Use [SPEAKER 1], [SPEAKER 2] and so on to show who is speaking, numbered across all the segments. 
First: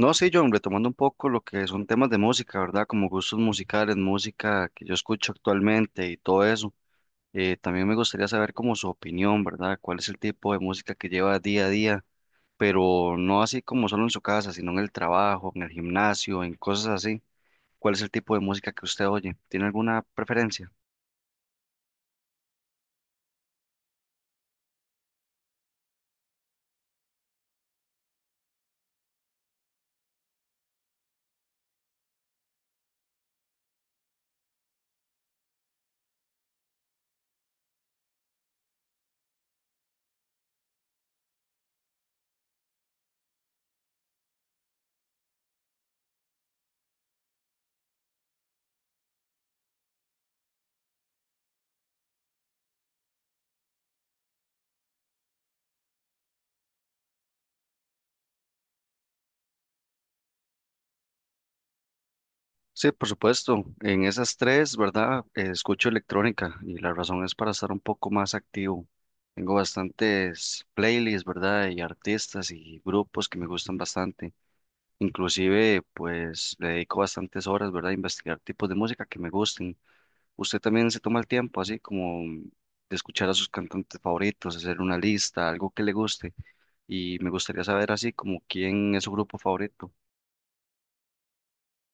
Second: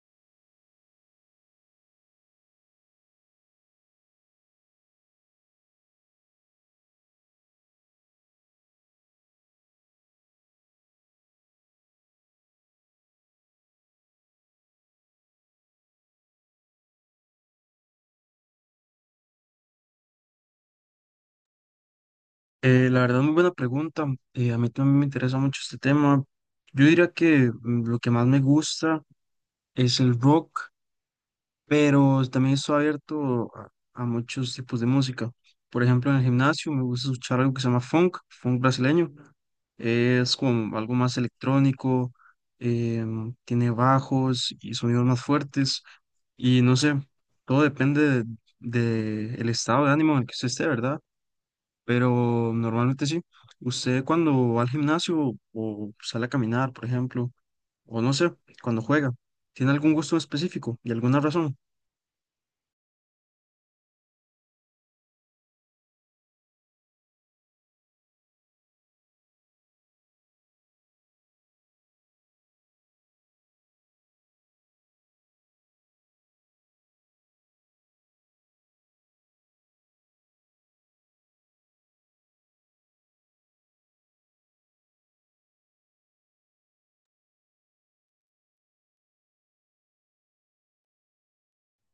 [SPEAKER 1] No, sí, John, retomando un poco lo que son temas de música, ¿verdad? Como gustos musicales, música que yo escucho actualmente y todo eso. También me gustaría saber como su opinión, ¿verdad? ¿Cuál es el tipo de música que lleva día a día? Pero no así como solo en su casa, sino en el trabajo, en el gimnasio, en cosas así. ¿Cuál es el tipo de música que usted oye? ¿Tiene alguna preferencia?
[SPEAKER 2] La verdad, muy buena pregunta. A mí también me interesa mucho este tema. Yo diría que lo que más me gusta es el rock, pero también estoy abierto a muchos tipos de música. Por ejemplo, en el gimnasio me gusta escuchar algo que se llama funk, funk brasileño. Es como algo más electrónico. Tiene bajos y sonidos más fuertes. Y no sé, todo depende de el estado de ánimo en el que usted esté, ¿verdad? Pero normalmente sí. Usted cuando va al gimnasio o sale a caminar, por ejemplo, o no sé, cuando juega, ¿tiene algún gusto específico y alguna razón?
[SPEAKER 1] Sí, por supuesto. En esas tres, ¿verdad? Escucho electrónica y la razón es para estar un poco más activo. Tengo bastantes playlists, ¿verdad? Y artistas y grupos que me gustan bastante. Inclusive, pues le dedico bastantes horas, ¿verdad? A investigar tipos de música que me gusten. Usted también se toma el tiempo, así como de escuchar a sus cantantes favoritos, hacer una lista, algo que le guste. Y me gustaría saber así como quién es su grupo favorito.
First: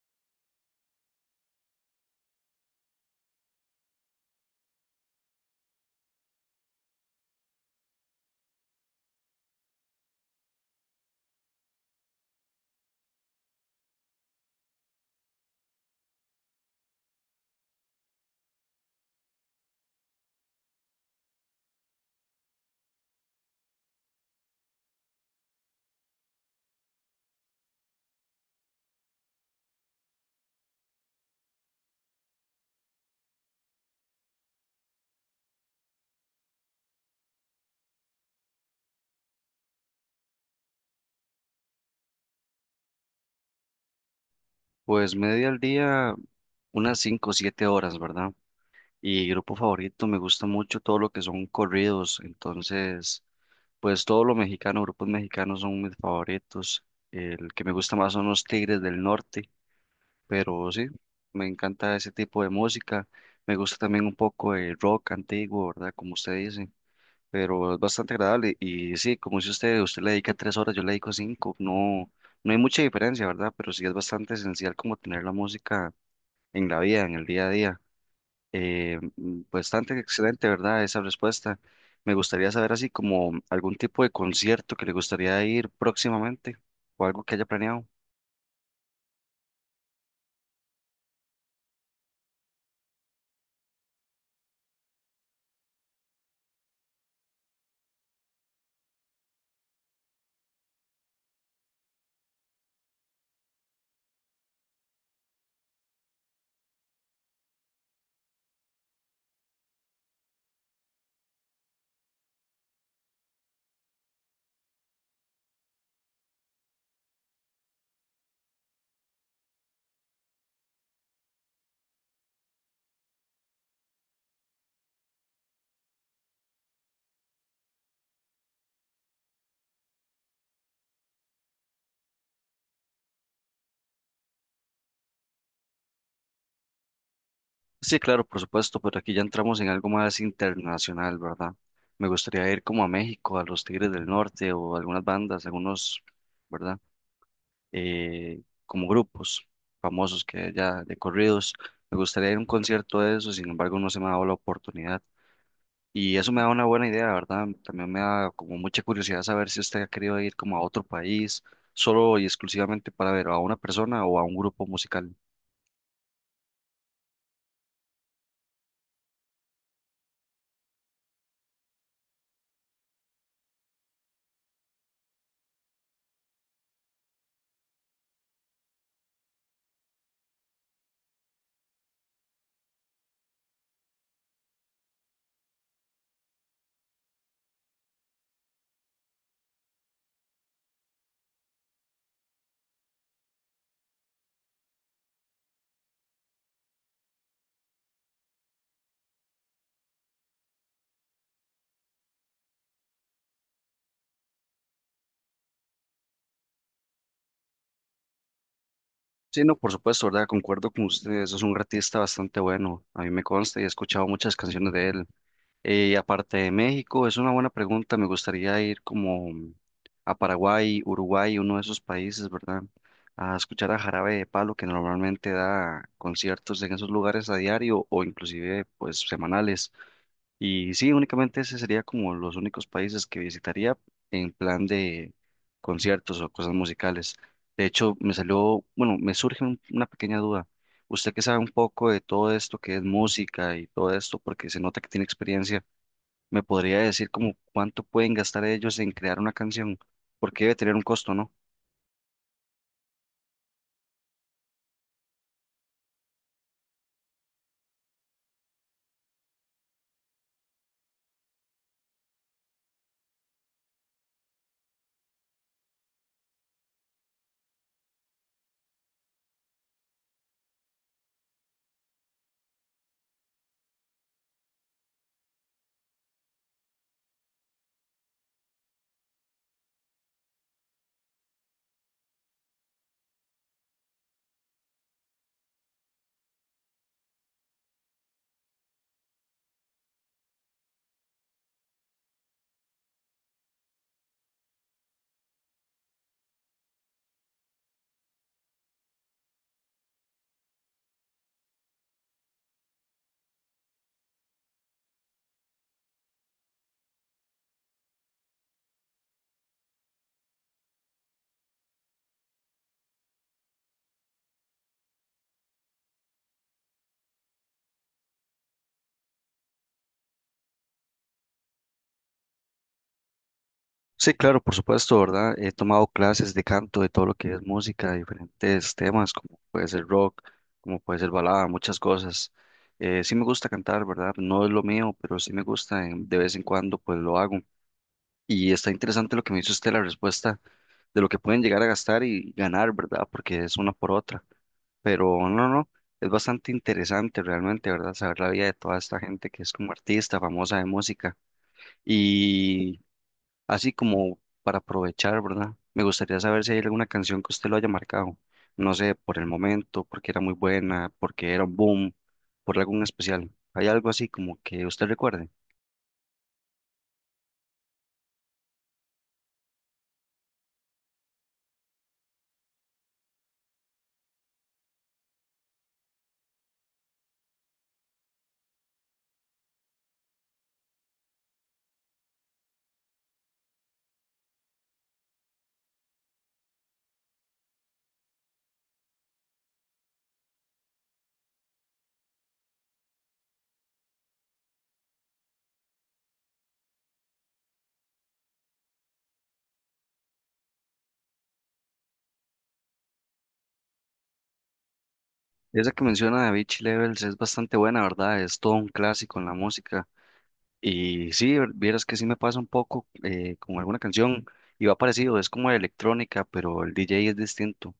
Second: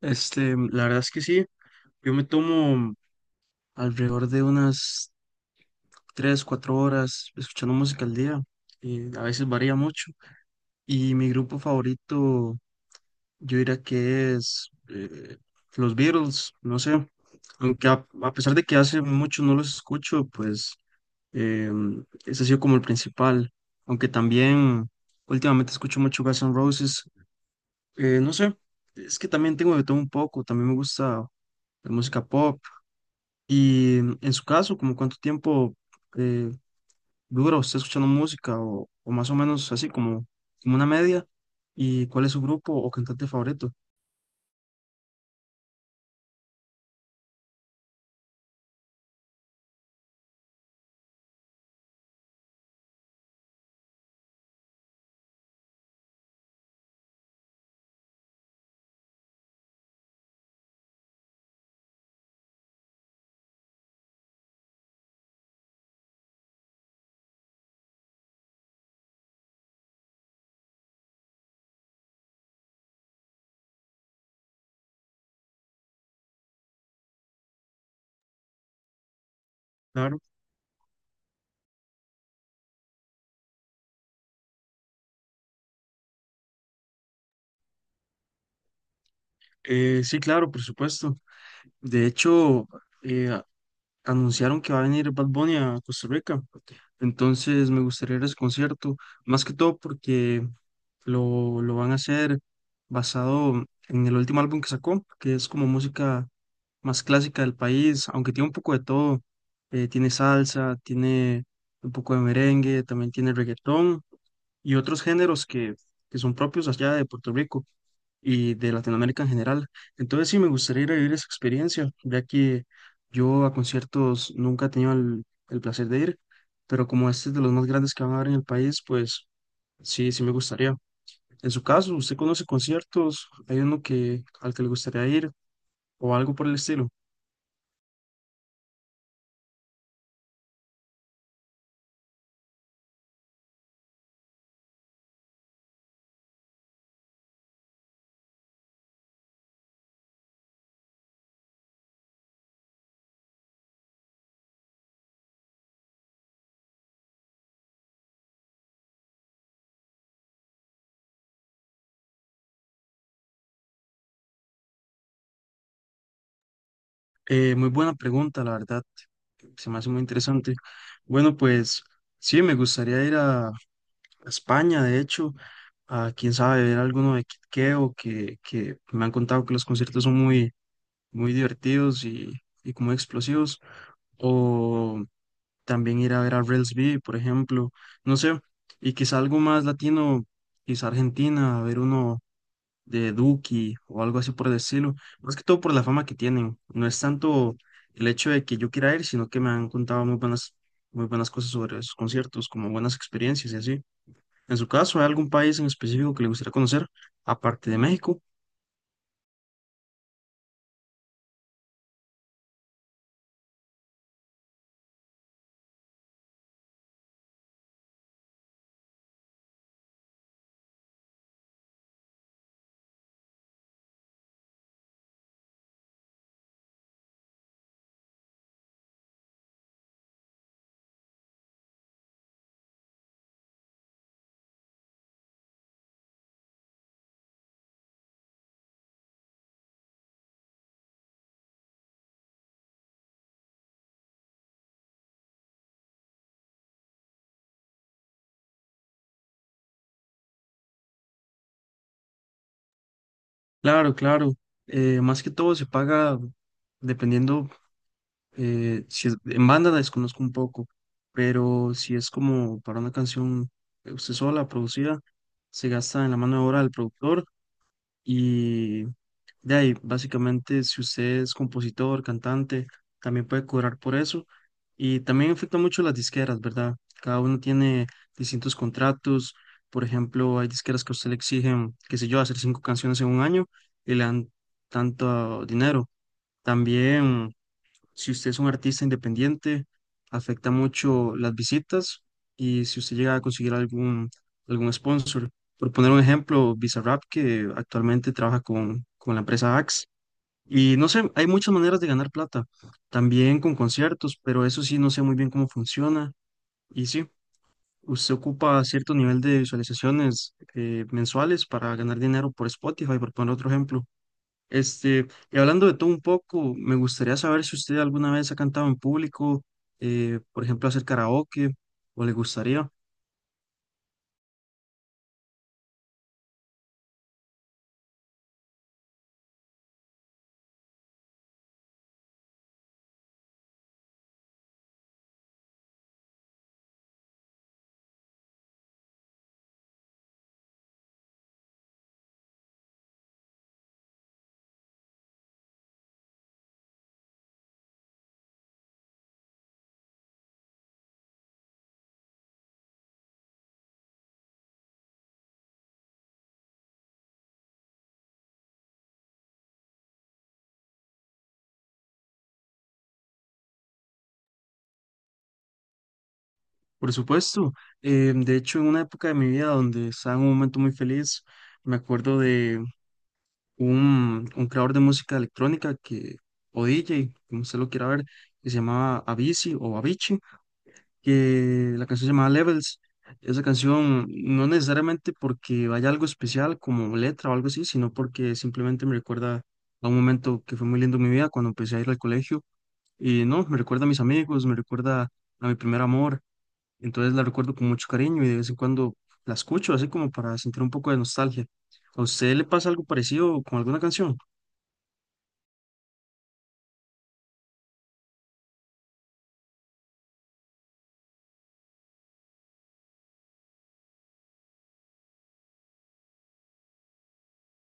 [SPEAKER 2] Este, la verdad es que sí, yo me tomo alrededor de unas 3, 4 horas escuchando música al día, y a veces varía mucho. Y mi grupo favorito, yo diría que es los Beatles, no sé, aunque a pesar de que hace mucho no los escucho, pues. Eh, Ese ha sido como el principal, aunque también últimamente escucho mucho Guns N' Roses. No sé, es que también tengo de todo un poco, también me gusta la música pop. Y en su caso, ¿como cuánto tiempo eh, dura usted escuchando música, o más o menos así como, como una media? ¿Y cuál es su grupo o cantante favorito?
[SPEAKER 1] Pues media al día, unas 5 o 7 horas, ¿verdad? Y grupo favorito, me gusta mucho todo lo que son corridos, entonces, pues todo lo mexicano, grupos mexicanos son mis favoritos. El que me gusta más son los Tigres del Norte, pero sí, me encanta ese tipo de música. Me gusta también un poco el rock antiguo, ¿verdad? Como usted dice, pero es bastante agradable. Y sí, como dice usted, usted le dedica 3 horas, yo le dedico 5. No, no hay mucha diferencia, ¿verdad? Pero sí es bastante esencial como tener la música en la vida, en el día a día. Bastante
[SPEAKER 2] Claro.
[SPEAKER 1] excelente, ¿verdad? Esa respuesta. Me gustaría saber así como algún tipo de concierto que le gustaría ir próximamente o algo que haya planeado.
[SPEAKER 2] Sí, claro, por supuesto. De hecho, eh, anunciaron que va a venir Bad Bunny a Costa Rica. Entonces me gustaría ir a ese concierto, más que todo porque lo van a hacer basado en el último álbum que sacó, que es como música más clásica del país, aunque tiene un poco de todo. Tiene salsa, tiene un poco de merengue, también tiene reggaetón y otros géneros que son propios allá de Puerto Rico y de Latinoamérica en general. Entonces sí, me gustaría ir a vivir esa experiencia, ya que yo a conciertos nunca he tenido el placer de ir, pero como este es de los más grandes que van a haber en el país, pues sí, sí me gustaría. En su caso, ¿usted conoce conciertos? ¿Hay uno que, al que le gustaría ir o algo por el estilo?
[SPEAKER 1] Sí, claro, por supuesto, pero aquí ya entramos en algo más internacional, ¿verdad? Me gustaría ir como a México, a los Tigres del Norte o algunas bandas, algunos, ¿verdad? Como grupos famosos que ya de corridos. Me gustaría ir a un concierto de eso, sin embargo, no se me ha dado la oportunidad. Y eso me da una buena idea, ¿verdad? También me da como mucha curiosidad saber si usted ha querido ir como a otro país, solo y exclusivamente para ver a una persona o a un grupo musical.
[SPEAKER 2] Muy buena pregunta, la verdad, se me hace muy interesante. Bueno, pues sí, me gustaría ir a España, de hecho. A quién sabe, ver alguno de Kid Keo, que me han contado que los conciertos son muy, muy divertidos y como explosivos, o también ir a ver a Rels B, por ejemplo, no sé, y quizá algo más latino, quizá Argentina, a ver uno de Duki o algo así por el estilo, más que todo por la fama que tienen, no es tanto el hecho de que yo quiera ir, sino que me han contado muy buenas cosas sobre esos conciertos, como buenas experiencias y así. En su caso, ¿hay algún país en específico que le gustaría conocer, aparte de México?
[SPEAKER 1] Sí, no, por supuesto, ¿verdad? Concuerdo con ustedes, es un artista bastante bueno, a mí me consta y he escuchado muchas canciones de él. Aparte de México, es una buena pregunta, me gustaría ir como a Paraguay, Uruguay, uno de esos países, ¿verdad? A escuchar a Jarabe de Palo, que normalmente da conciertos en esos lugares a diario o inclusive pues semanales. Y sí, únicamente ese sería como los únicos países que visitaría en plan de conciertos o cosas musicales. De hecho, me salió, bueno, me surge una pequeña duda. Usted que sabe un poco de todo esto que es música y todo esto, porque se nota que tiene experiencia, ¿me podría decir como cuánto pueden gastar ellos en crear una canción? Porque debe tener un costo, ¿no?
[SPEAKER 2] Claro, claro. Más que todo se paga dependiendo, si es, en banda la desconozco un poco, pero si es como para una canción usted sola, producida, se gasta en la mano de obra del productor y. De ahí, básicamente, si usted es compositor, cantante, también puede cobrar por eso. Y también afecta mucho las disqueras, ¿verdad? Cada uno tiene distintos contratos. Por ejemplo, hay disqueras que a usted le exigen, qué sé yo, hacer 5 canciones en un año y le dan tanto dinero. También, si usted es un artista independiente, afecta mucho las visitas y si usted llega a conseguir algún, algún sponsor. Por poner un ejemplo, Bizarrap, que actualmente trabaja con la empresa Axe y no sé, hay muchas maneras de ganar plata, también con conciertos, pero eso sí, no sé muy bien cómo funciona. Y sí, usted ocupa cierto nivel de visualizaciones mensuales para ganar dinero por Spotify, por poner otro ejemplo. Este, y hablando de todo un poco, me gustaría saber si usted alguna vez ha cantado en público, por ejemplo, hacer karaoke, o le gustaría.
[SPEAKER 1] Sí, claro, por supuesto, ¿verdad? He tomado clases de canto, de todo lo que es música, diferentes temas, como puede ser rock, como puede ser balada, muchas cosas. Sí me gusta cantar, ¿verdad? No es lo mío, pero sí me gusta, de vez en cuando pues lo hago. Y está interesante lo que me hizo usted, la respuesta de lo que pueden llegar a gastar y ganar, ¿verdad? Porque es una por otra. Pero no, no, es bastante interesante realmente, ¿verdad? Saber la vida de toda esta gente que es como artista, famosa de música. Y así como para aprovechar, ¿verdad? Me gustaría saber si hay alguna canción que usted lo haya marcado, no sé, por el momento, porque era muy buena, porque era un boom, por algún especial. ¿Hay algo así como que usted recuerde?
[SPEAKER 2] Por supuesto, de hecho, en una época de mi vida donde estaba en un momento muy feliz, me acuerdo de un creador de música electrónica que, o DJ, como usted lo quiera ver, que se llamaba Avicii o Avicii, que la canción se llamaba Levels. Esa canción no necesariamente porque vaya algo especial como letra o algo así, sino porque simplemente me recuerda a un momento que fue muy lindo en mi vida cuando empecé a ir al colegio. Y no, me recuerda a mis amigos, me recuerda a mi primer amor. Entonces la recuerdo con mucho cariño y de vez en cuando la escucho así como para sentir un poco de nostalgia. ¿A usted le pasa algo parecido con alguna canción?
[SPEAKER 1] Esa que menciona de Beach Levels es bastante buena, ¿verdad? Es todo un clásico en la música. Y sí, vieras que sí me pasa un poco con alguna canción y va parecido, es como electrónica, pero el DJ es distinto.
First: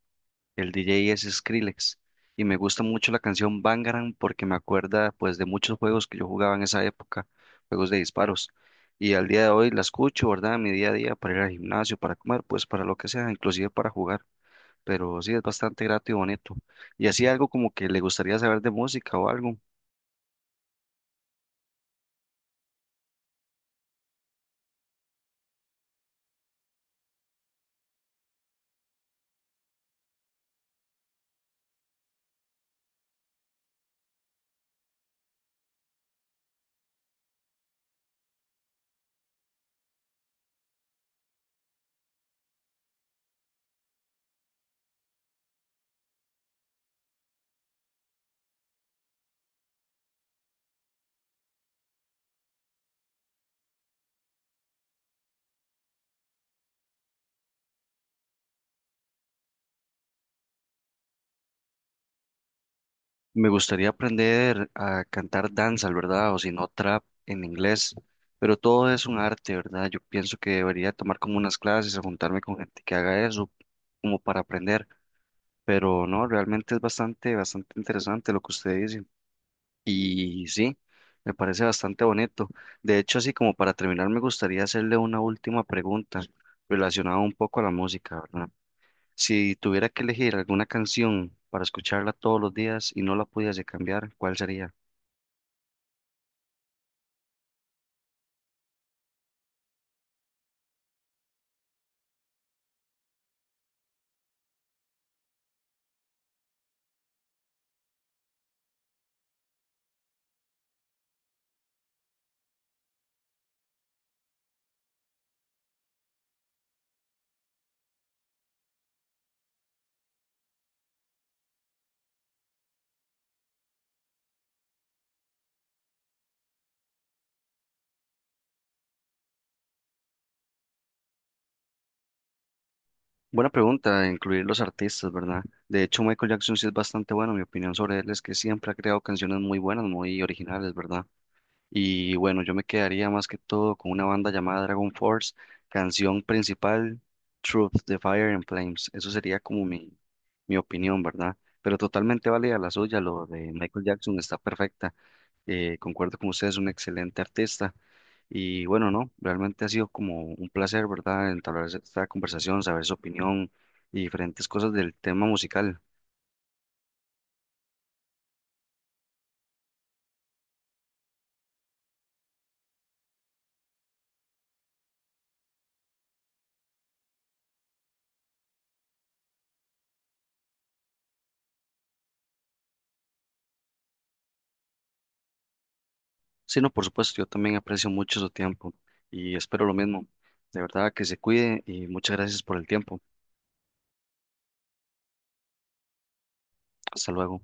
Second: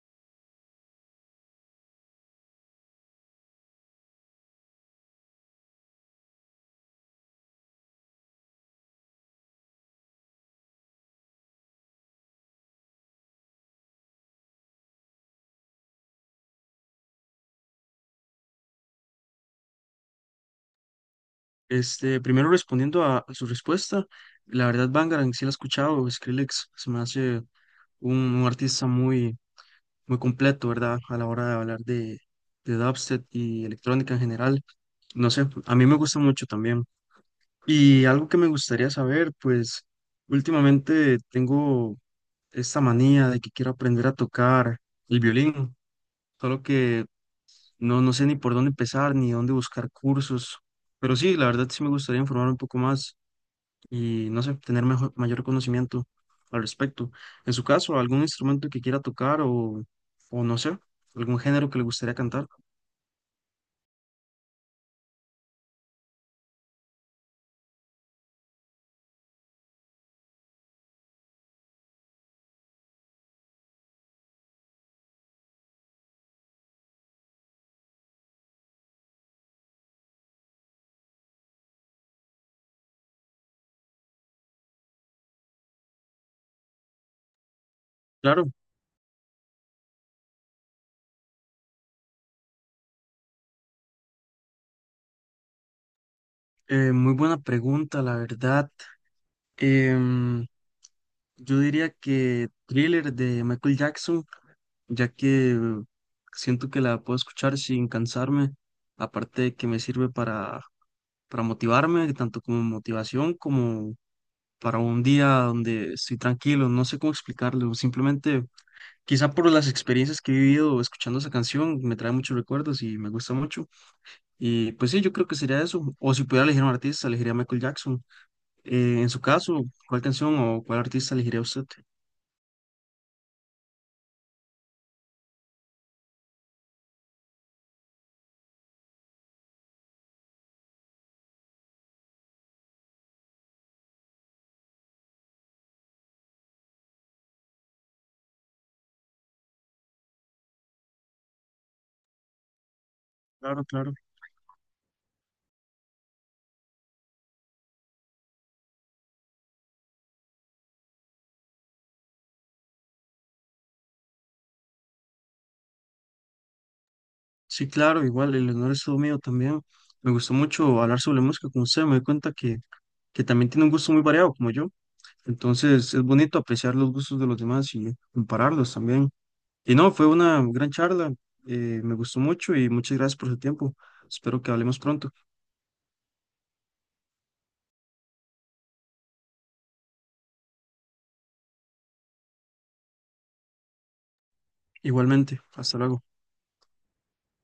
[SPEAKER 1] El DJ es Skrillex y me gusta mucho la canción Bangarang porque me acuerda pues de muchos juegos que yo jugaba en esa época, juegos de disparos. Y al día de hoy la escucho, ¿verdad? En mi día a día para ir al gimnasio, para comer, pues para lo que sea, inclusive para jugar. Pero sí es bastante grato y bonito. Y así algo como que le gustaría saber de música o algo.
[SPEAKER 2] Este, primero respondiendo a su respuesta, la verdad Bangarang sí la he escuchado, Skrillex se me hace un artista muy, muy completo, ¿verdad? A la hora de hablar de dubstep y electrónica en general. No sé, a mí me gusta mucho también. Y algo que me gustaría saber, pues últimamente tengo esta manía de que quiero aprender a tocar el violín, solo que no sé ni por dónde empezar ni dónde buscar cursos, pero sí, la verdad sí me gustaría informar un poco más. Y no sé, tener mejor, mayor conocimiento al respecto. En su caso, algún instrumento que quiera tocar, o no sé, algún género que le gustaría cantar.
[SPEAKER 1] Me gustaría aprender a cantar danzas, ¿verdad? O si no, trap en inglés. Pero todo es un arte, ¿verdad? Yo pienso que debería tomar como unas clases o juntarme con gente que haga eso, como para aprender. Pero no, realmente es bastante, bastante interesante lo que usted dice. Y sí, me parece bastante bonito. De hecho, así como para terminar, me gustaría hacerle una última pregunta relacionada un poco a la música, ¿verdad?
[SPEAKER 2] Claro.
[SPEAKER 1] Si tuviera que elegir alguna canción para escucharla todos los días y no la pudiese cambiar, ¿cuál sería?
[SPEAKER 2] Muy buena pregunta, la verdad. Em, yo diría que Thriller de Michael Jackson, ya que siento que la puedo escuchar sin cansarme, aparte de que me sirve para, motivarme, tanto como motivación como para un día donde estoy tranquilo, no sé cómo explicarlo, simplemente. Quizá por las experiencias que he vivido escuchando esa canción, me trae muchos recuerdos y me gusta mucho. Y pues sí, yo creo que sería eso. O si pudiera elegir a un artista, elegiría a Michael Jackson. En su caso, ¿cuál canción o cuál artista elegiría usted?
[SPEAKER 1] Buena pregunta, incluir los artistas, ¿verdad? De hecho, Michael Jackson sí es bastante bueno. Mi opinión sobre él es que siempre ha creado canciones muy buenas, muy originales, ¿verdad? Y bueno, yo me quedaría más que todo con una banda llamada Dragon Force, canción principal, Truth, de Fire and Flames. Eso sería como mi opinión, ¿verdad? Pero totalmente válida la suya, lo de
[SPEAKER 2] Claro,
[SPEAKER 1] Michael
[SPEAKER 2] claro.
[SPEAKER 1] Jackson está perfecta. Concuerdo con usted, es un excelente artista. Y bueno, no, realmente ha sido como un placer, ¿verdad?, entablar esta conversación, saber su opinión y diferentes cosas del tema musical.
[SPEAKER 2] Sí, claro, igual, el honor es todo mío también. Me gustó mucho hablar sobre música con usted. Me doy cuenta que también tiene un gusto muy variado, como yo. Entonces, es bonito apreciar los gustos de los demás y compararlos también. Y no, fue una gran charla, me gustó mucho y muchas gracias por su tiempo. Espero que hablemos pronto.
[SPEAKER 1] Sí, no, por supuesto, yo también aprecio mucho su tiempo y espero lo mismo. De verdad que se cuide y muchas gracias por el tiempo.
[SPEAKER 2] Igualmente, hasta luego.
[SPEAKER 1] Hasta luego.